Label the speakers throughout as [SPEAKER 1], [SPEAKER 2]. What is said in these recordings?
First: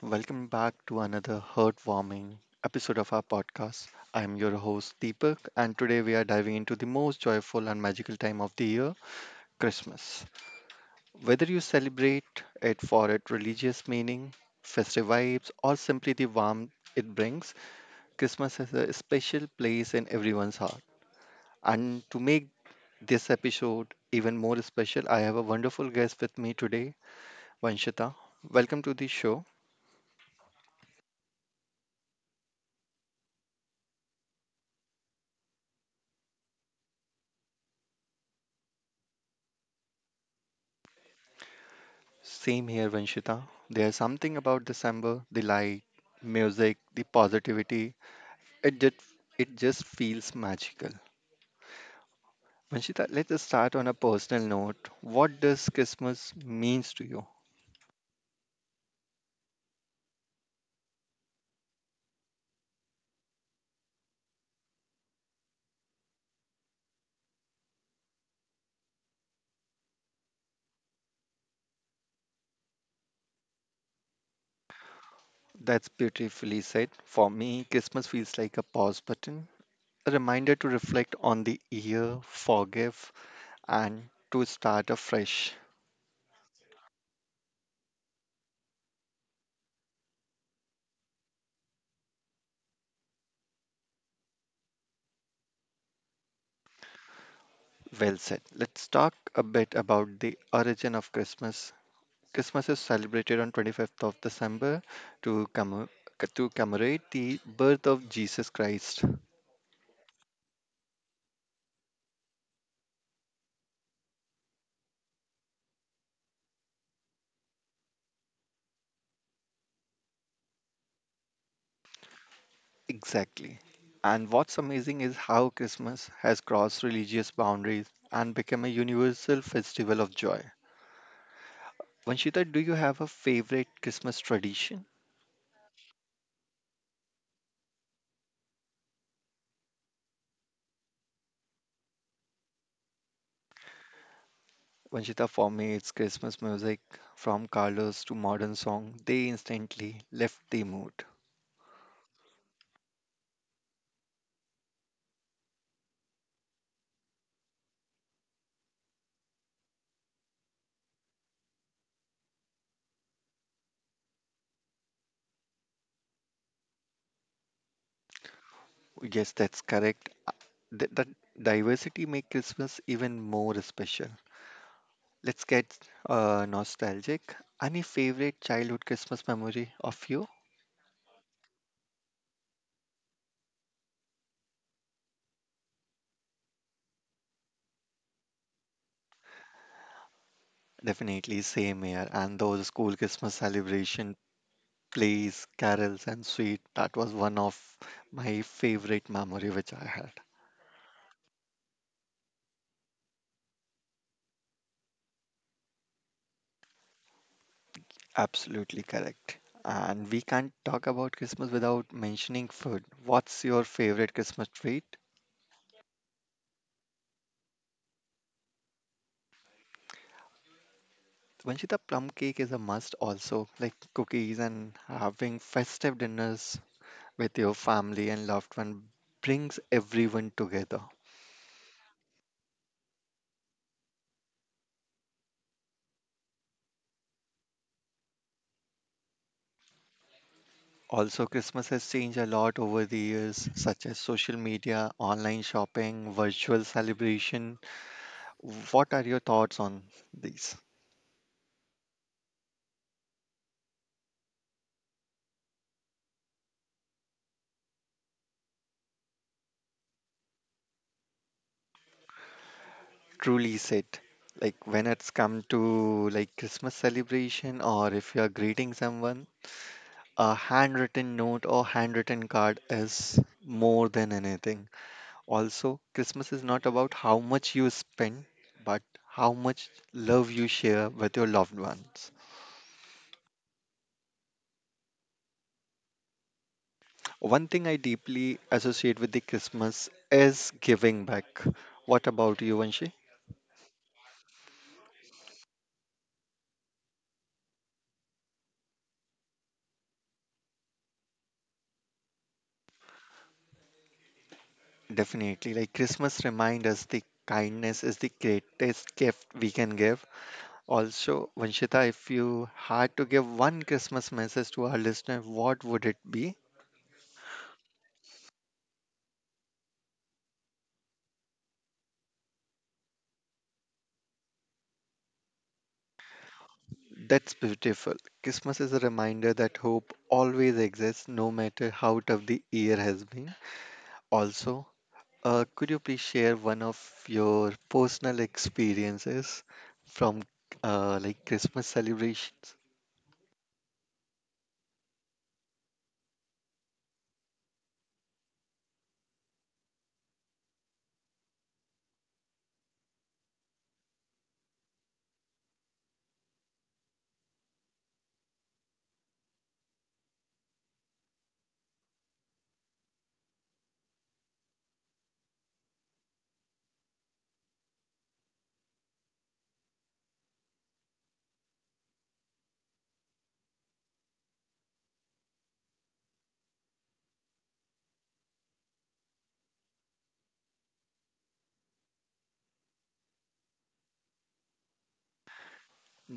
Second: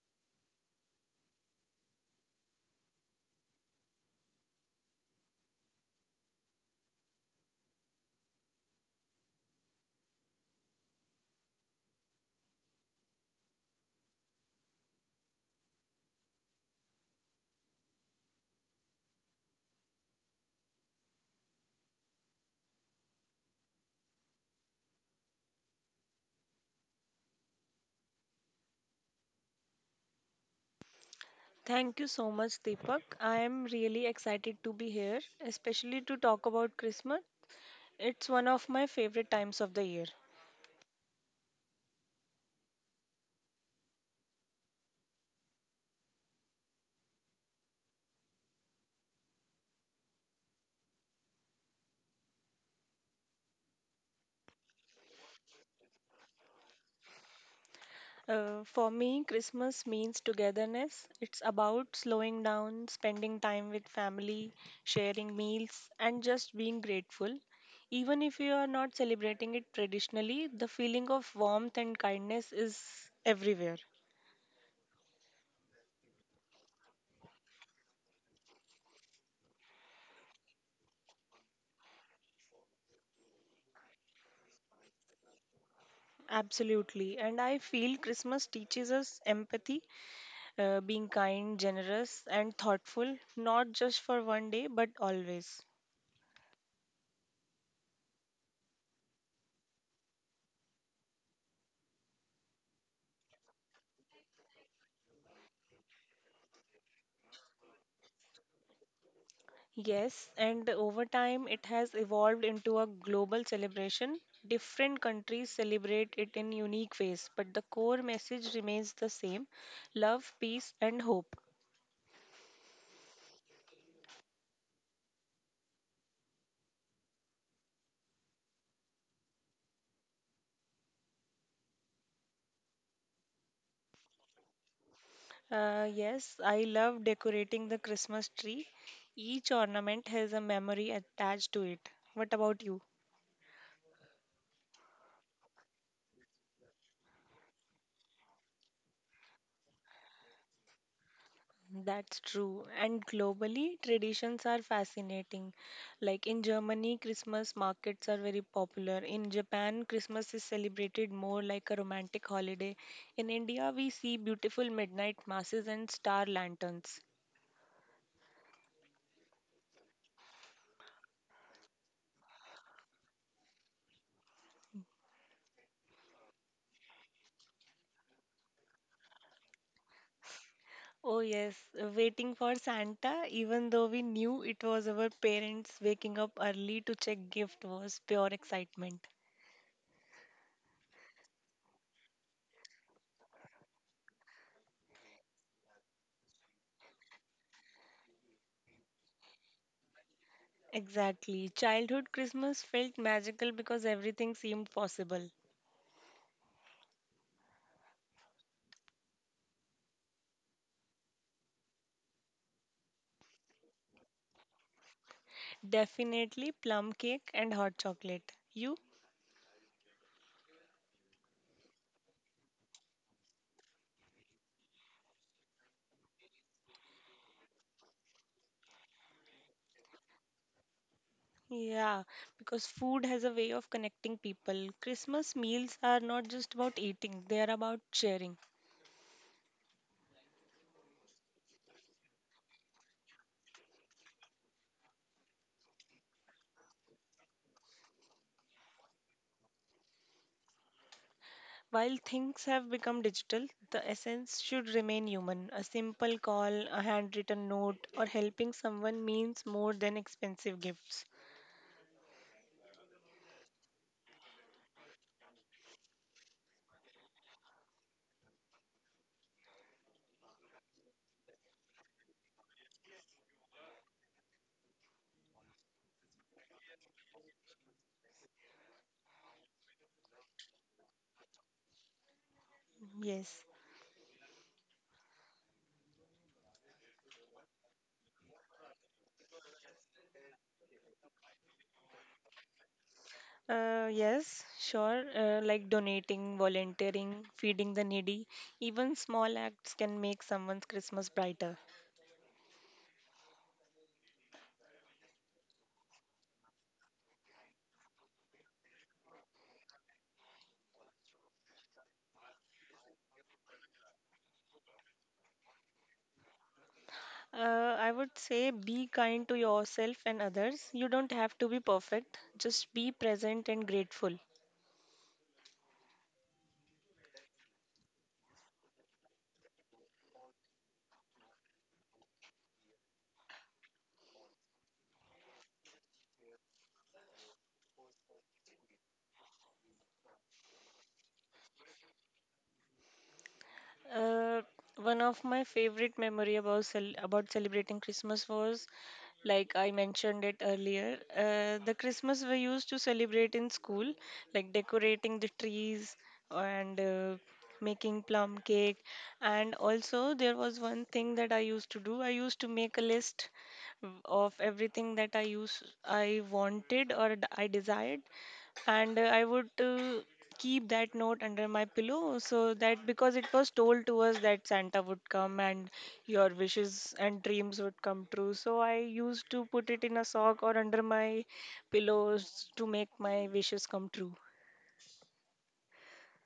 [SPEAKER 1] Welcome back to another heartwarming episode of our podcast. I am your host, Deepak, and today we are diving into the most joyful and magical time of the year, Christmas. Whether you celebrate it for its religious meaning, festive vibes, or simply the warmth it brings, Christmas has a special place in everyone's heart. And to make this episode even more special, I have a wonderful guest with me today, Vanshita. Welcome to the show.
[SPEAKER 2] Thank you so much, Deepak. I am really excited to be here, especially to talk about Christmas. It's one of my favorite times of the year.
[SPEAKER 1] Same here, Vanshita. There's something about December, the light, music, the positivity. It just, it just feels magical. Vanshita, let us start on a personal note. What does Christmas means to you?
[SPEAKER 2] For me, Christmas means togetherness. It's about slowing down, spending time with family, sharing meals, and just being grateful. Even if you are not celebrating it traditionally, the feeling of warmth and kindness is everywhere.
[SPEAKER 1] That's beautifully said. For me, Christmas feels like a pause button, a reminder to reflect on the year, forgive, and to start afresh.
[SPEAKER 2] Absolutely. And I feel Christmas teaches us empathy, being kind, generous, and thoughtful, not just for one day, but always.
[SPEAKER 1] Well said. Let's talk a bit about the origin of Christmas. Christmas is celebrated on 25th of December to, commem- to commemorate the birth of Jesus Christ.
[SPEAKER 2] Yes, and over time it has evolved into a global celebration. Different countries celebrate it in unique ways, but the core message remains the same: love, peace, and hope.
[SPEAKER 1] Exactly. And what's amazing is how Christmas has crossed religious boundaries and become a universal festival of joy. Vanshita, do you have a favorite Christmas tradition?
[SPEAKER 2] Yes, I love decorating the Christmas tree. Each ornament has a memory attached to it. What about you?
[SPEAKER 1] Vanshita, for me, it's Christmas music from Carlos to modern song. They instantly left the mood.
[SPEAKER 2] That's true. And globally, traditions are fascinating. Like in Germany, Christmas markets are very popular. In Japan, Christmas is celebrated more like a romantic holiday. In India, we see beautiful midnight masses and star lanterns.
[SPEAKER 1] Yes, that's correct. That diversity makes Christmas even more special. Let's get Nostalgic. Any favorite childhood Christmas memory of you?
[SPEAKER 2] Oh, yes, waiting for Santa, even though we knew it was our parents waking up early to check gift was pure excitement.
[SPEAKER 1] Definitely same here. And those school Christmas celebration plays, carols, and sweet. That was one of my favorite memory which I had.
[SPEAKER 2] Exactly. Childhood Christmas felt magical because everything seemed possible.
[SPEAKER 1] Absolutely correct. And we can't talk about Christmas without mentioning food. What's your favorite Christmas treat?
[SPEAKER 2] Definitely plum cake and hot chocolate. You?
[SPEAKER 1] Vanshita, plum cake is a must, also like cookies and having festive dinners with your family and loved one brings everyone together.
[SPEAKER 2] Yeah, because food has a way of connecting people. Christmas meals are not just about eating, they are about sharing.
[SPEAKER 1] Also, Christmas has changed a lot over the years, such as social media, online shopping, virtual celebration. What are your thoughts on these?
[SPEAKER 2] While things have become digital, the essence should remain human. A simple call, a handwritten note, or helping someone means more than expensive gifts.
[SPEAKER 1] Truly said, like when it's come to like Christmas celebration or if you're greeting someone, a handwritten note or handwritten card is more than anything. Also, Christmas is not about how much you spend, but how much love you share with your loved ones.
[SPEAKER 2] Yes.
[SPEAKER 1] One thing I deeply associate with the Christmas is giving back. What about you, Vanshi?
[SPEAKER 2] Yes, sure. Like donating, volunteering, feeding the needy, even small acts can make someone's Christmas brighter.
[SPEAKER 1] Definitely. Like Christmas reminds us the kindness is the greatest gift we can give. Also, Vanshita, if you had to give one Christmas message to our listener, what would it be?
[SPEAKER 2] I would say be kind to yourself and others. You don't have to be perfect, just be present and grateful.
[SPEAKER 1] That's beautiful. Christmas is a reminder that hope always exists, no matter how tough the year has been. Also, could you please share one of your personal experiences from like Christmas celebrations?
[SPEAKER 2] Uh, One of my favorite memory about celebrating Christmas was, like I mentioned it earlier, the Christmas we used to celebrate in school, like decorating the trees and making plum cake. And also there was one thing that I used to do. I used to make a list of everything that I wanted or I desired and I would, keep that note under my pillow so that, because it was told to us that Santa would come and your wishes and dreams would come true. So I used to put it in a sock or under my pillows to make my wishes come true.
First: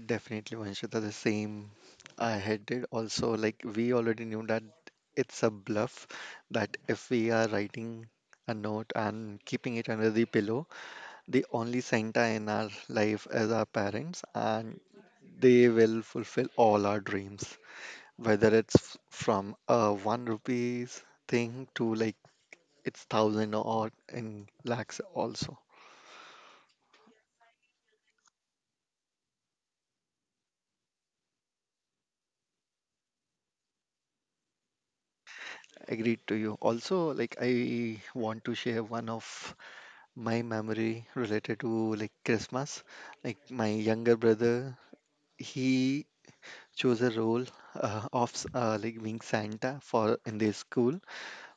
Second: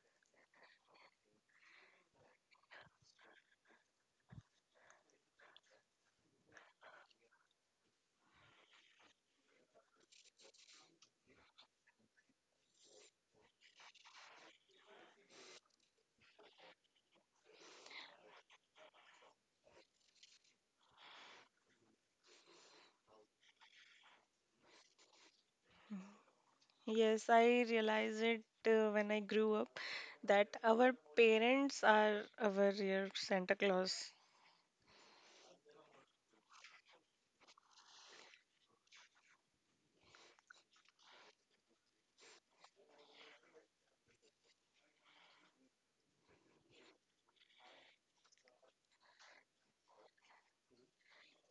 [SPEAKER 1] Definitely, Vanshita, the same I had did. Also, like we already knew that it's a bluff that if we are writing a note and keeping it under the pillow, the only Santa in our life is our parents, and they will fulfill all our dreams, whether from a one rupees thing to like it's thousand or in lakhs also.
[SPEAKER 2] Yes, I realized it when I grew up that our parents are our real Santa Claus.
[SPEAKER 1] Agreed to you. Also, like I want to share one of my memory related to like Christmas. Like my younger brother, he chose a role of like being Santa for in their school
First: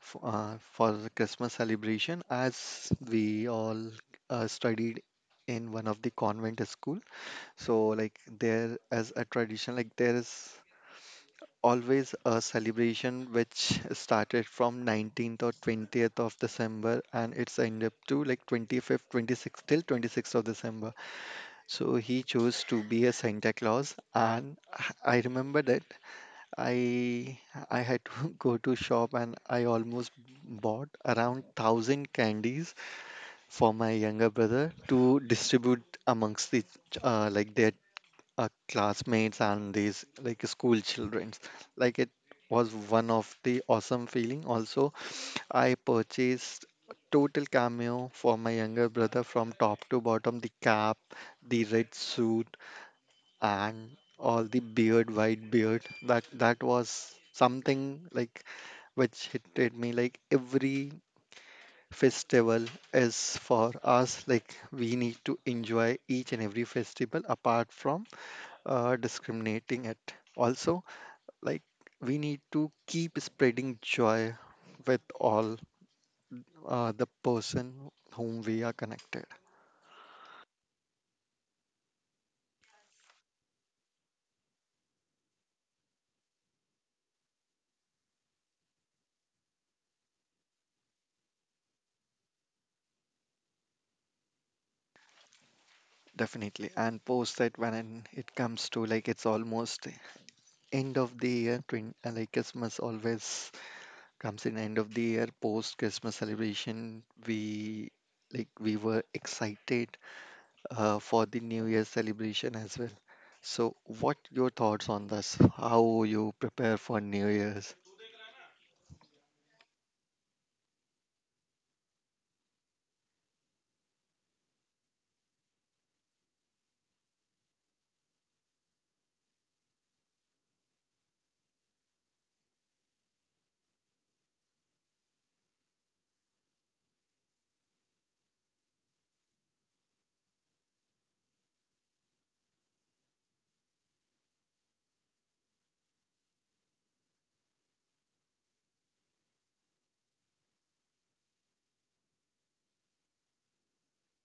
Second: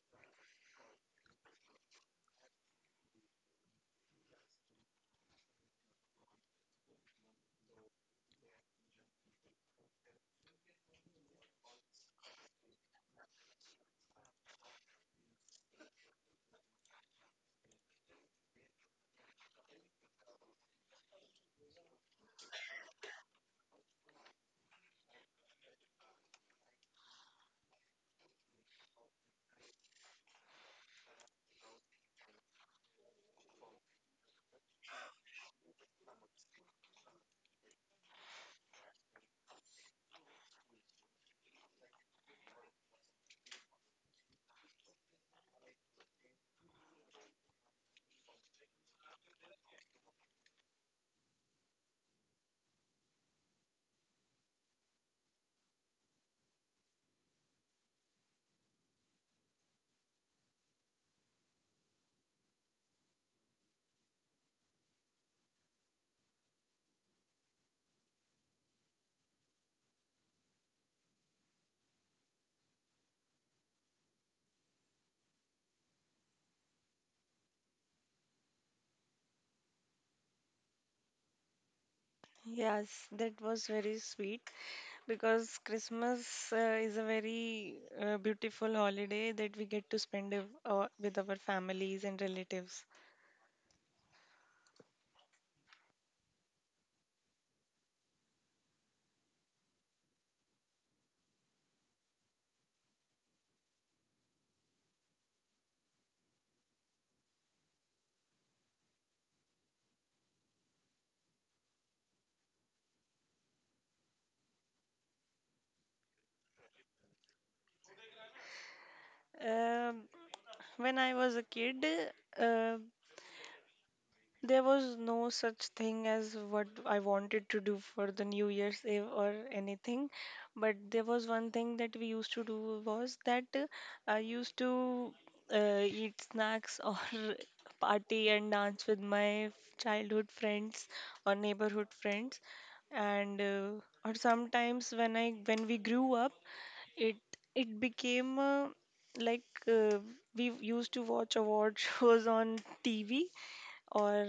[SPEAKER 1] for the Christmas celebration, as we all studied in one of the convent school. So, like there as a tradition, like there is always a celebration which started from 19th or 20th of December and it's end up to like 25th, 26th, till 26th of December. So he chose to be a Santa Claus, and I remember that I I had to go to shop and I almost bought around 1,000 candies for my younger brother to distribute amongst like their classmates and these like school childrens. Like it was one of the awesome feeling. Also, I purchased total cameo for my younger brother from top to bottom, the cap, the red suit, and all the beard, white beard, that was something like which hit me like every festival is for us. Like we need to enjoy each and every festival apart from discriminating it also. Like we need to keep spreading joy with all the person whom we are connected.
[SPEAKER 2] Yes, that was very sweet, because Christmas is a very beautiful holiday that we get to spend with our families and relatives.
[SPEAKER 1] Definitely. And post that, when it comes to like it's almost end of the year, twin like Christmas always comes in end of the year. Post Christmas celebration, we were excited for the new year celebration as well. So what your thoughts on this? How you prepare for new year's?
[SPEAKER 2] Um when I was a kid, uh, there was no such thing as what I wanted to do for the New Year's Eve or anything, but there was one thing that we used to do was that, I used to, eat snacks or party and dance with my childhood friends or neighborhood friends, and or sometimes when we grew up, it it became, like uh, we used to watch award shows on TV, or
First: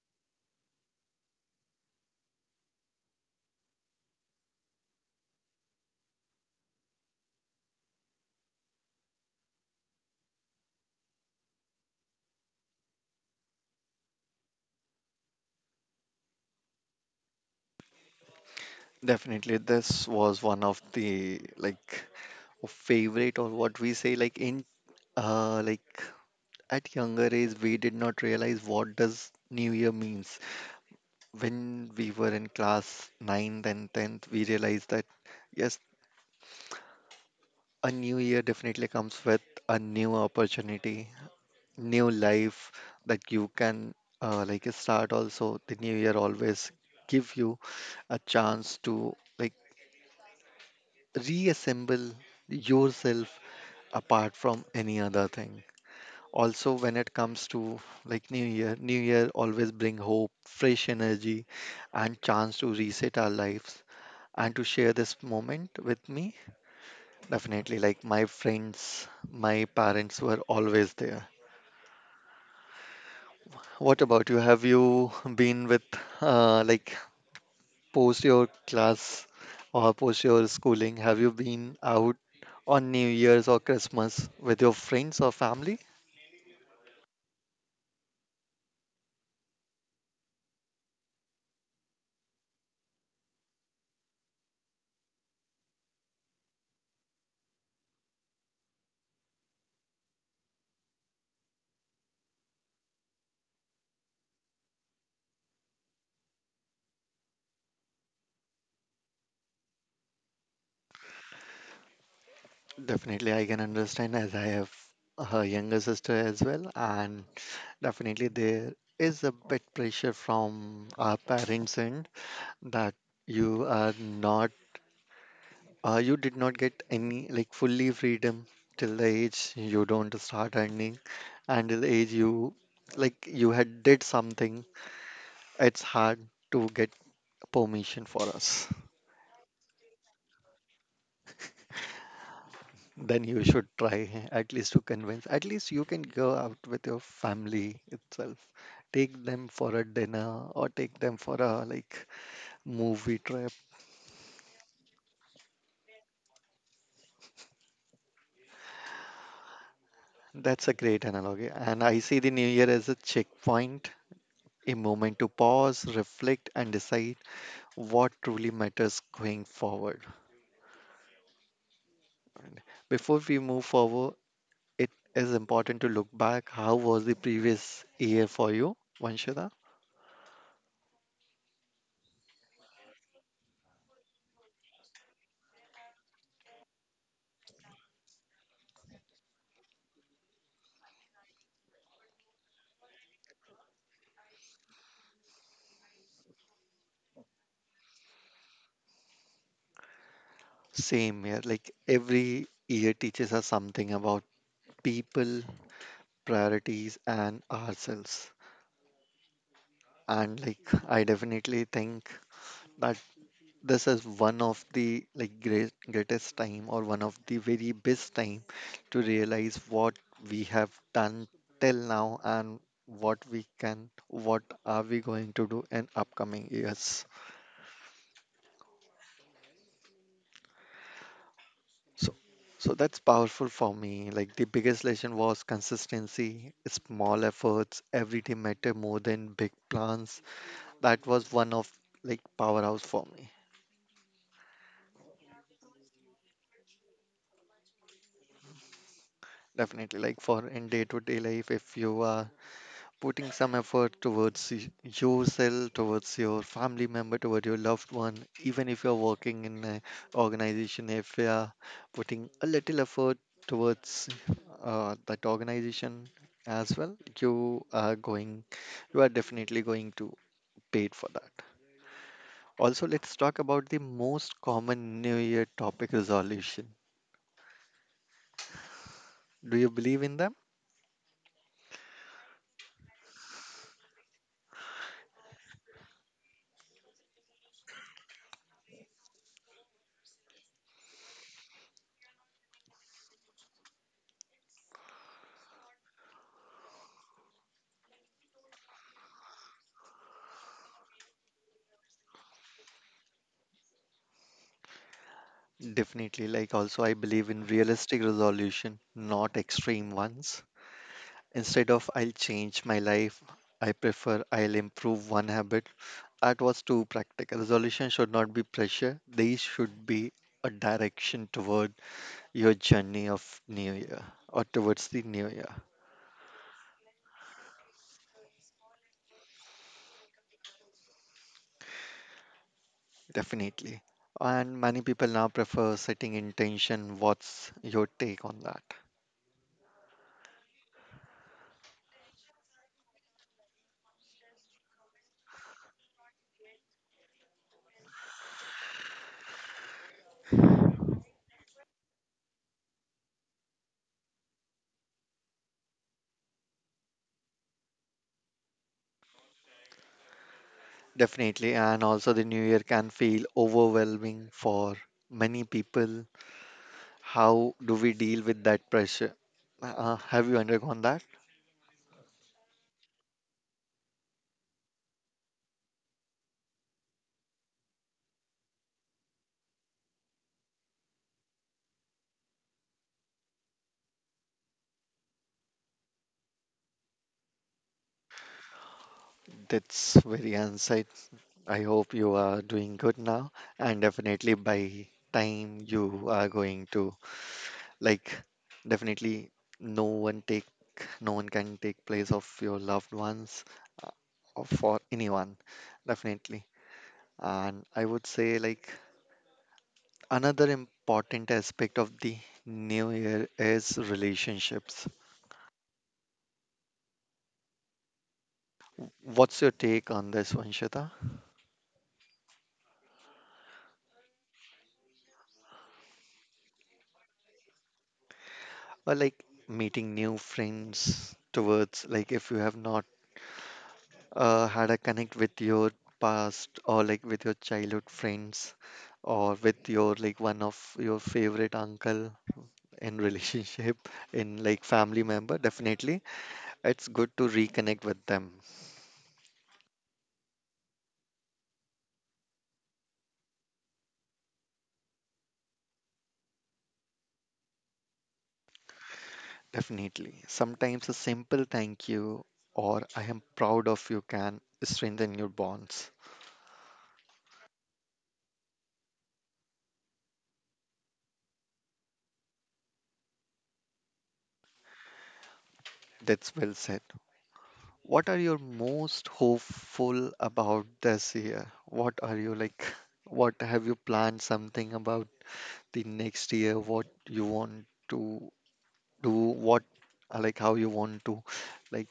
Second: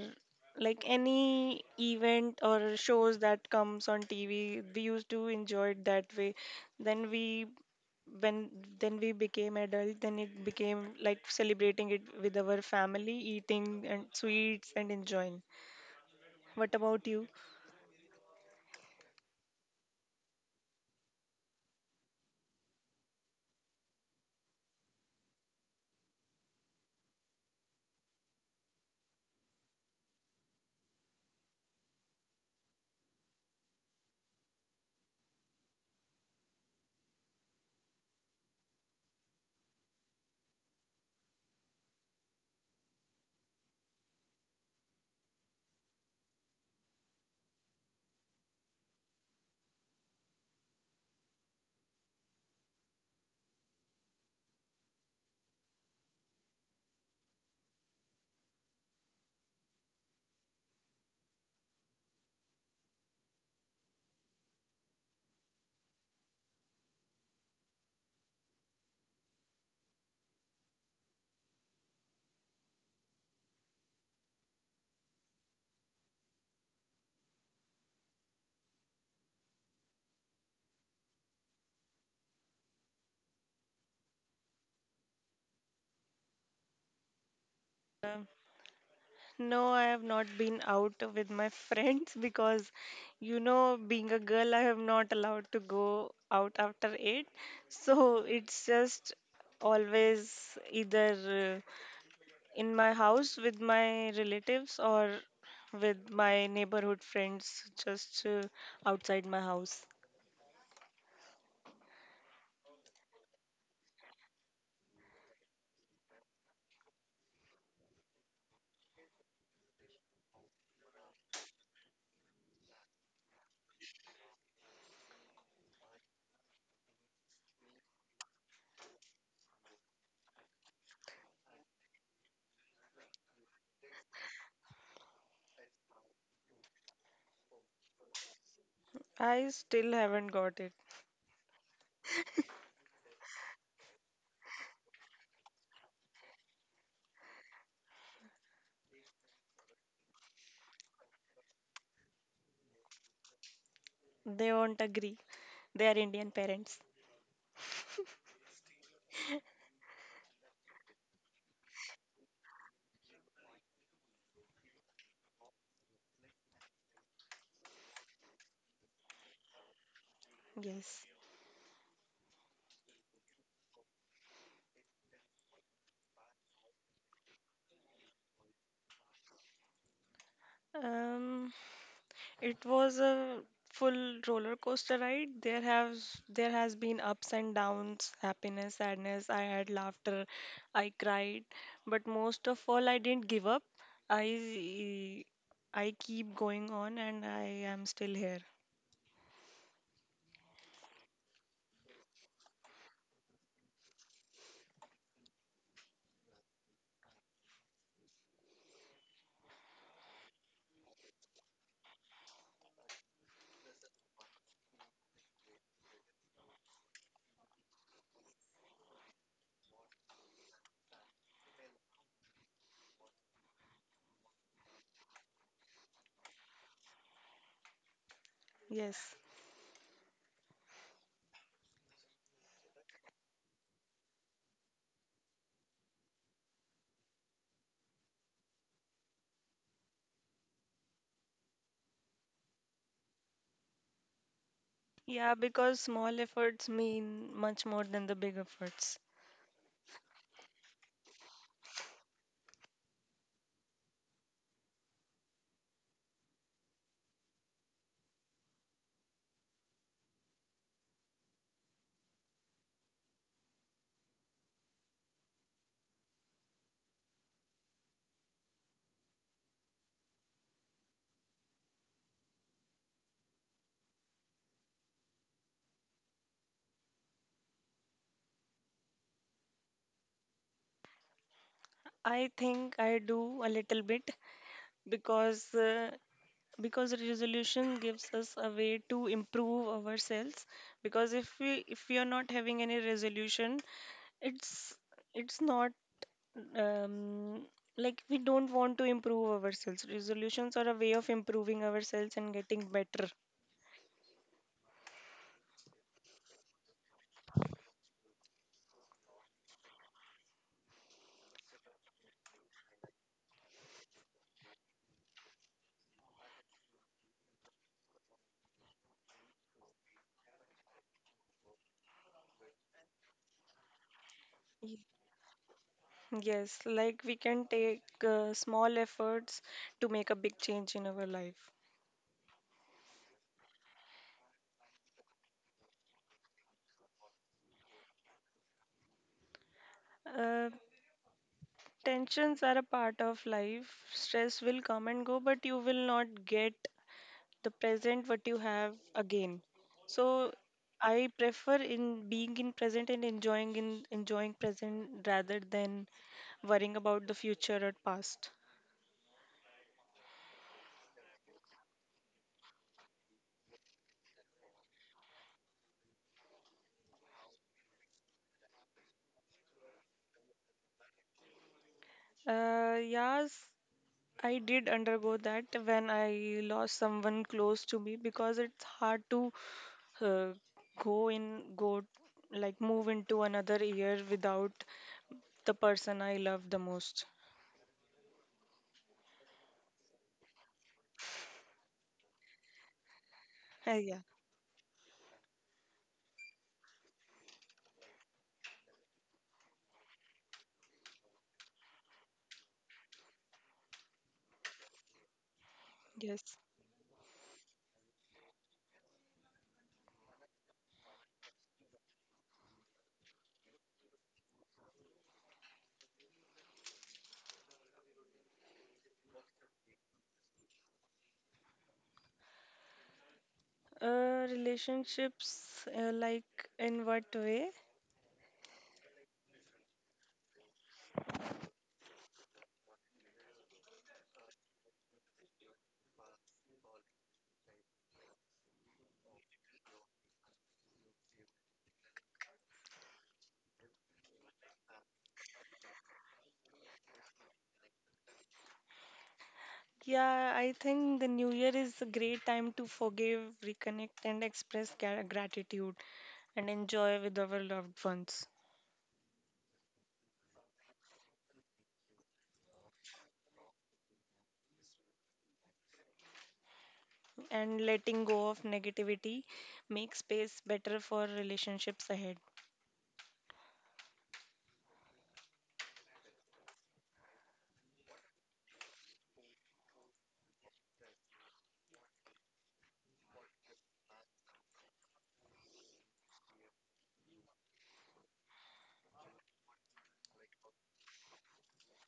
[SPEAKER 2] like any event or shows that comes on TV we used to enjoy it that way. Then we when then we became adult, then it became like celebrating it with our family, eating and sweets and enjoying. What about you?
[SPEAKER 1] Definitely, this was one of the like favorite or what we say, like in like at younger age we did not realize what does new year means. When we were in class ninth and 10th, we realized that yes, a new year definitely comes with a new opportunity, new life that you can like start. Also, the new year always give you a chance to like reassemble yourself apart from any other thing. Also, when it comes to like new year always bring hope, fresh energy, and chance to reset our lives and to share this moment with me. Definitely, like my friends, my parents were always there. What about you? Have you been with, like, post your class or post your schooling? Have you been out on New Year's or Christmas with your friends or family?
[SPEAKER 2] No, I have not been out with my friends because, you know, being a girl I am not allowed to go out after 8, so it's just always either in my house with my relatives or with my neighborhood friends, just outside my house.
[SPEAKER 1] Definitely, I can understand as I have a younger sister as well, and definitely there is a bit pressure from our parents' end that you are not. You did not get any like fully freedom till the age you don't start earning, until the age you like you had did something. It's hard to get permission for us.
[SPEAKER 2] I still haven't got it.
[SPEAKER 1] Then you should try at least to convince. At least you can go out with your family itself. Take them for a dinner or take them for a like movie trip.
[SPEAKER 2] They won't agree. They are Indian parents.
[SPEAKER 1] That's a great analogy. And I see the new year as a checkpoint, a moment to pause, reflect, and decide what truly matters going forward.
[SPEAKER 2] Yes.
[SPEAKER 1] Before we move forward, it is important to look back. How was the previous year for you, Vanshika?
[SPEAKER 2] Um It was a full roller coaster ride. There has been ups and downs, happiness, sadness. I had laughter, I cried, but most of all, I didn't give up. I I keep going on, and I am still here.
[SPEAKER 1] Same year. Like every year teaches us something about people, priorities, and ourselves. And like I definitely think that this is one of the like greatest time or one of the very best time to realize what we have done till now and what we can, what are we going to do in upcoming years.
[SPEAKER 2] Yes.
[SPEAKER 1] So so that's powerful for me. Like the biggest lesson was consistency. Small efforts every day matter more than big plans. That was one of like powerhouse for me.
[SPEAKER 2] Yeah, because small efforts mean much more than the big efforts.
[SPEAKER 1] Definitely, like for in day to day life, if you are putting some effort towards yourself, towards your family member, towards your loved one, even if you're working in an organization, if you are putting a little effort towards that organization as well, you are definitely going to pay it for that. Also, let's talk about the most common New Year topic, resolution. Do you believe in them?
[SPEAKER 2] I think I do a little bit, because resolution gives us a way to improve ourselves, because if we are not having any resolution, it's it's not, um, like, we don't want to improve ourselves. Resolutions are a way of improving ourselves and getting better.
[SPEAKER 1] Definitely. Like, also, I believe in realistic resolution, not extreme ones. Instead of I'll change my life, I prefer I'll improve one habit. That was too practical. Resolution should not be pressure. These should be a direction toward your journey of new year or
[SPEAKER 2] Ye-
[SPEAKER 1] towards the new year,
[SPEAKER 2] yes like we can take small efforts to make a big change in our life.
[SPEAKER 1] definitely. And many people now prefer setting intention. What's your take on that?
[SPEAKER 2] uh, Tensions are a part of life. Stress will come and go, but you will not get the present what you have again. So I prefer in being in present and enjoying present rather than worrying about the future or past.
[SPEAKER 1] Definitely. And also, the new year can feel overwhelming for many people. How do we deal with that pressure? Have you undergone that?
[SPEAKER 2] Yes, I did undergo that when I lost someone close to me, because it's hard to, uh, go in go like move into another year without the person I love the most.
[SPEAKER 1] That's very insight. I hope you are doing good now, and
[SPEAKER 2] Yeah.
[SPEAKER 1] definitely by time you are going to like definitely no one take no one can take place of your loved ones uh, or for anyone
[SPEAKER 2] Yes.
[SPEAKER 1] definitely. And I would say like another important aspect of the new year is relationships. What's your take on this one, Shita?
[SPEAKER 2] Relationships, like in what way?
[SPEAKER 1] Or like meeting new friends towards like if you have not had a connect with your past or like with your childhood friends or with your like one of your favorite uncle in relationship, in like family member. Definitely it's good to reconnect with them.
[SPEAKER 2] Yeah, I think the new year is a great time to forgive, reconnect, and express gratitude and enjoy with our loved ones.
[SPEAKER 1] Definitely, sometimes a simple thank you or I am proud of you can strengthen your bonds.
[SPEAKER 2] And letting go of negativity makes space better for relationships ahead.
[SPEAKER 1] That's well said. What are you most hopeful about this year? What are you like what have you planned something about the next year? What you want to do? What Like how you want to like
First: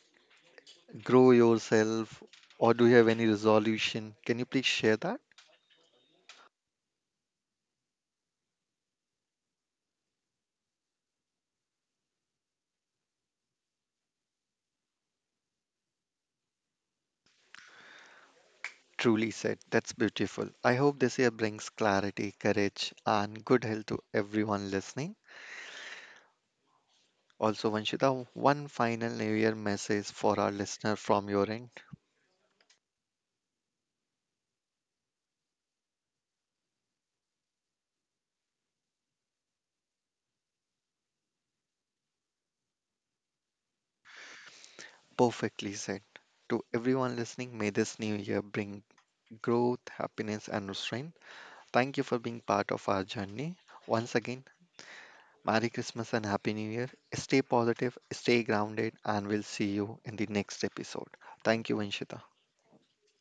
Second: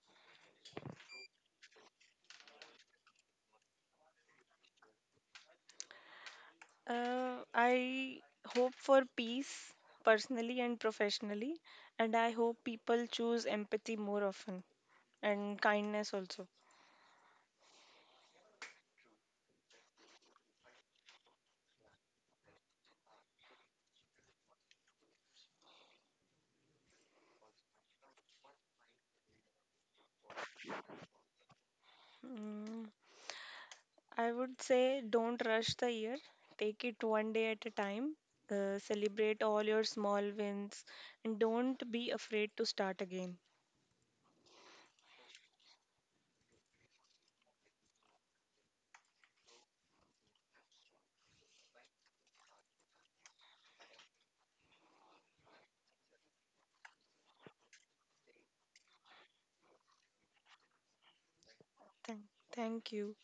[SPEAKER 1] grow yourself, or do you have any resolution? Can you please share that?
[SPEAKER 2] I hope for peace personally and professionally, and I hope people choose empathy more often and kindness also.
[SPEAKER 1] Truly said, that's beautiful. I hope this year brings clarity, courage, and good health to everyone listening. Also, Vanshita, one final new year message for our listener from your end.
[SPEAKER 2] Mm. I would say don't rush the year. Take it one day at a time. Celebrate all your small wins and don't be afraid to start again.
[SPEAKER 1] Perfectly said. To everyone listening, may this new year bring growth, happiness, and restraint. Thank you for being part of our journey. Once again, Merry Christmas and Happy New Year. Stay positive, stay grounded, and we'll see you in the next episode. Thank you,
[SPEAKER 2] Thank,
[SPEAKER 1] Vanshita.
[SPEAKER 2] Thank you.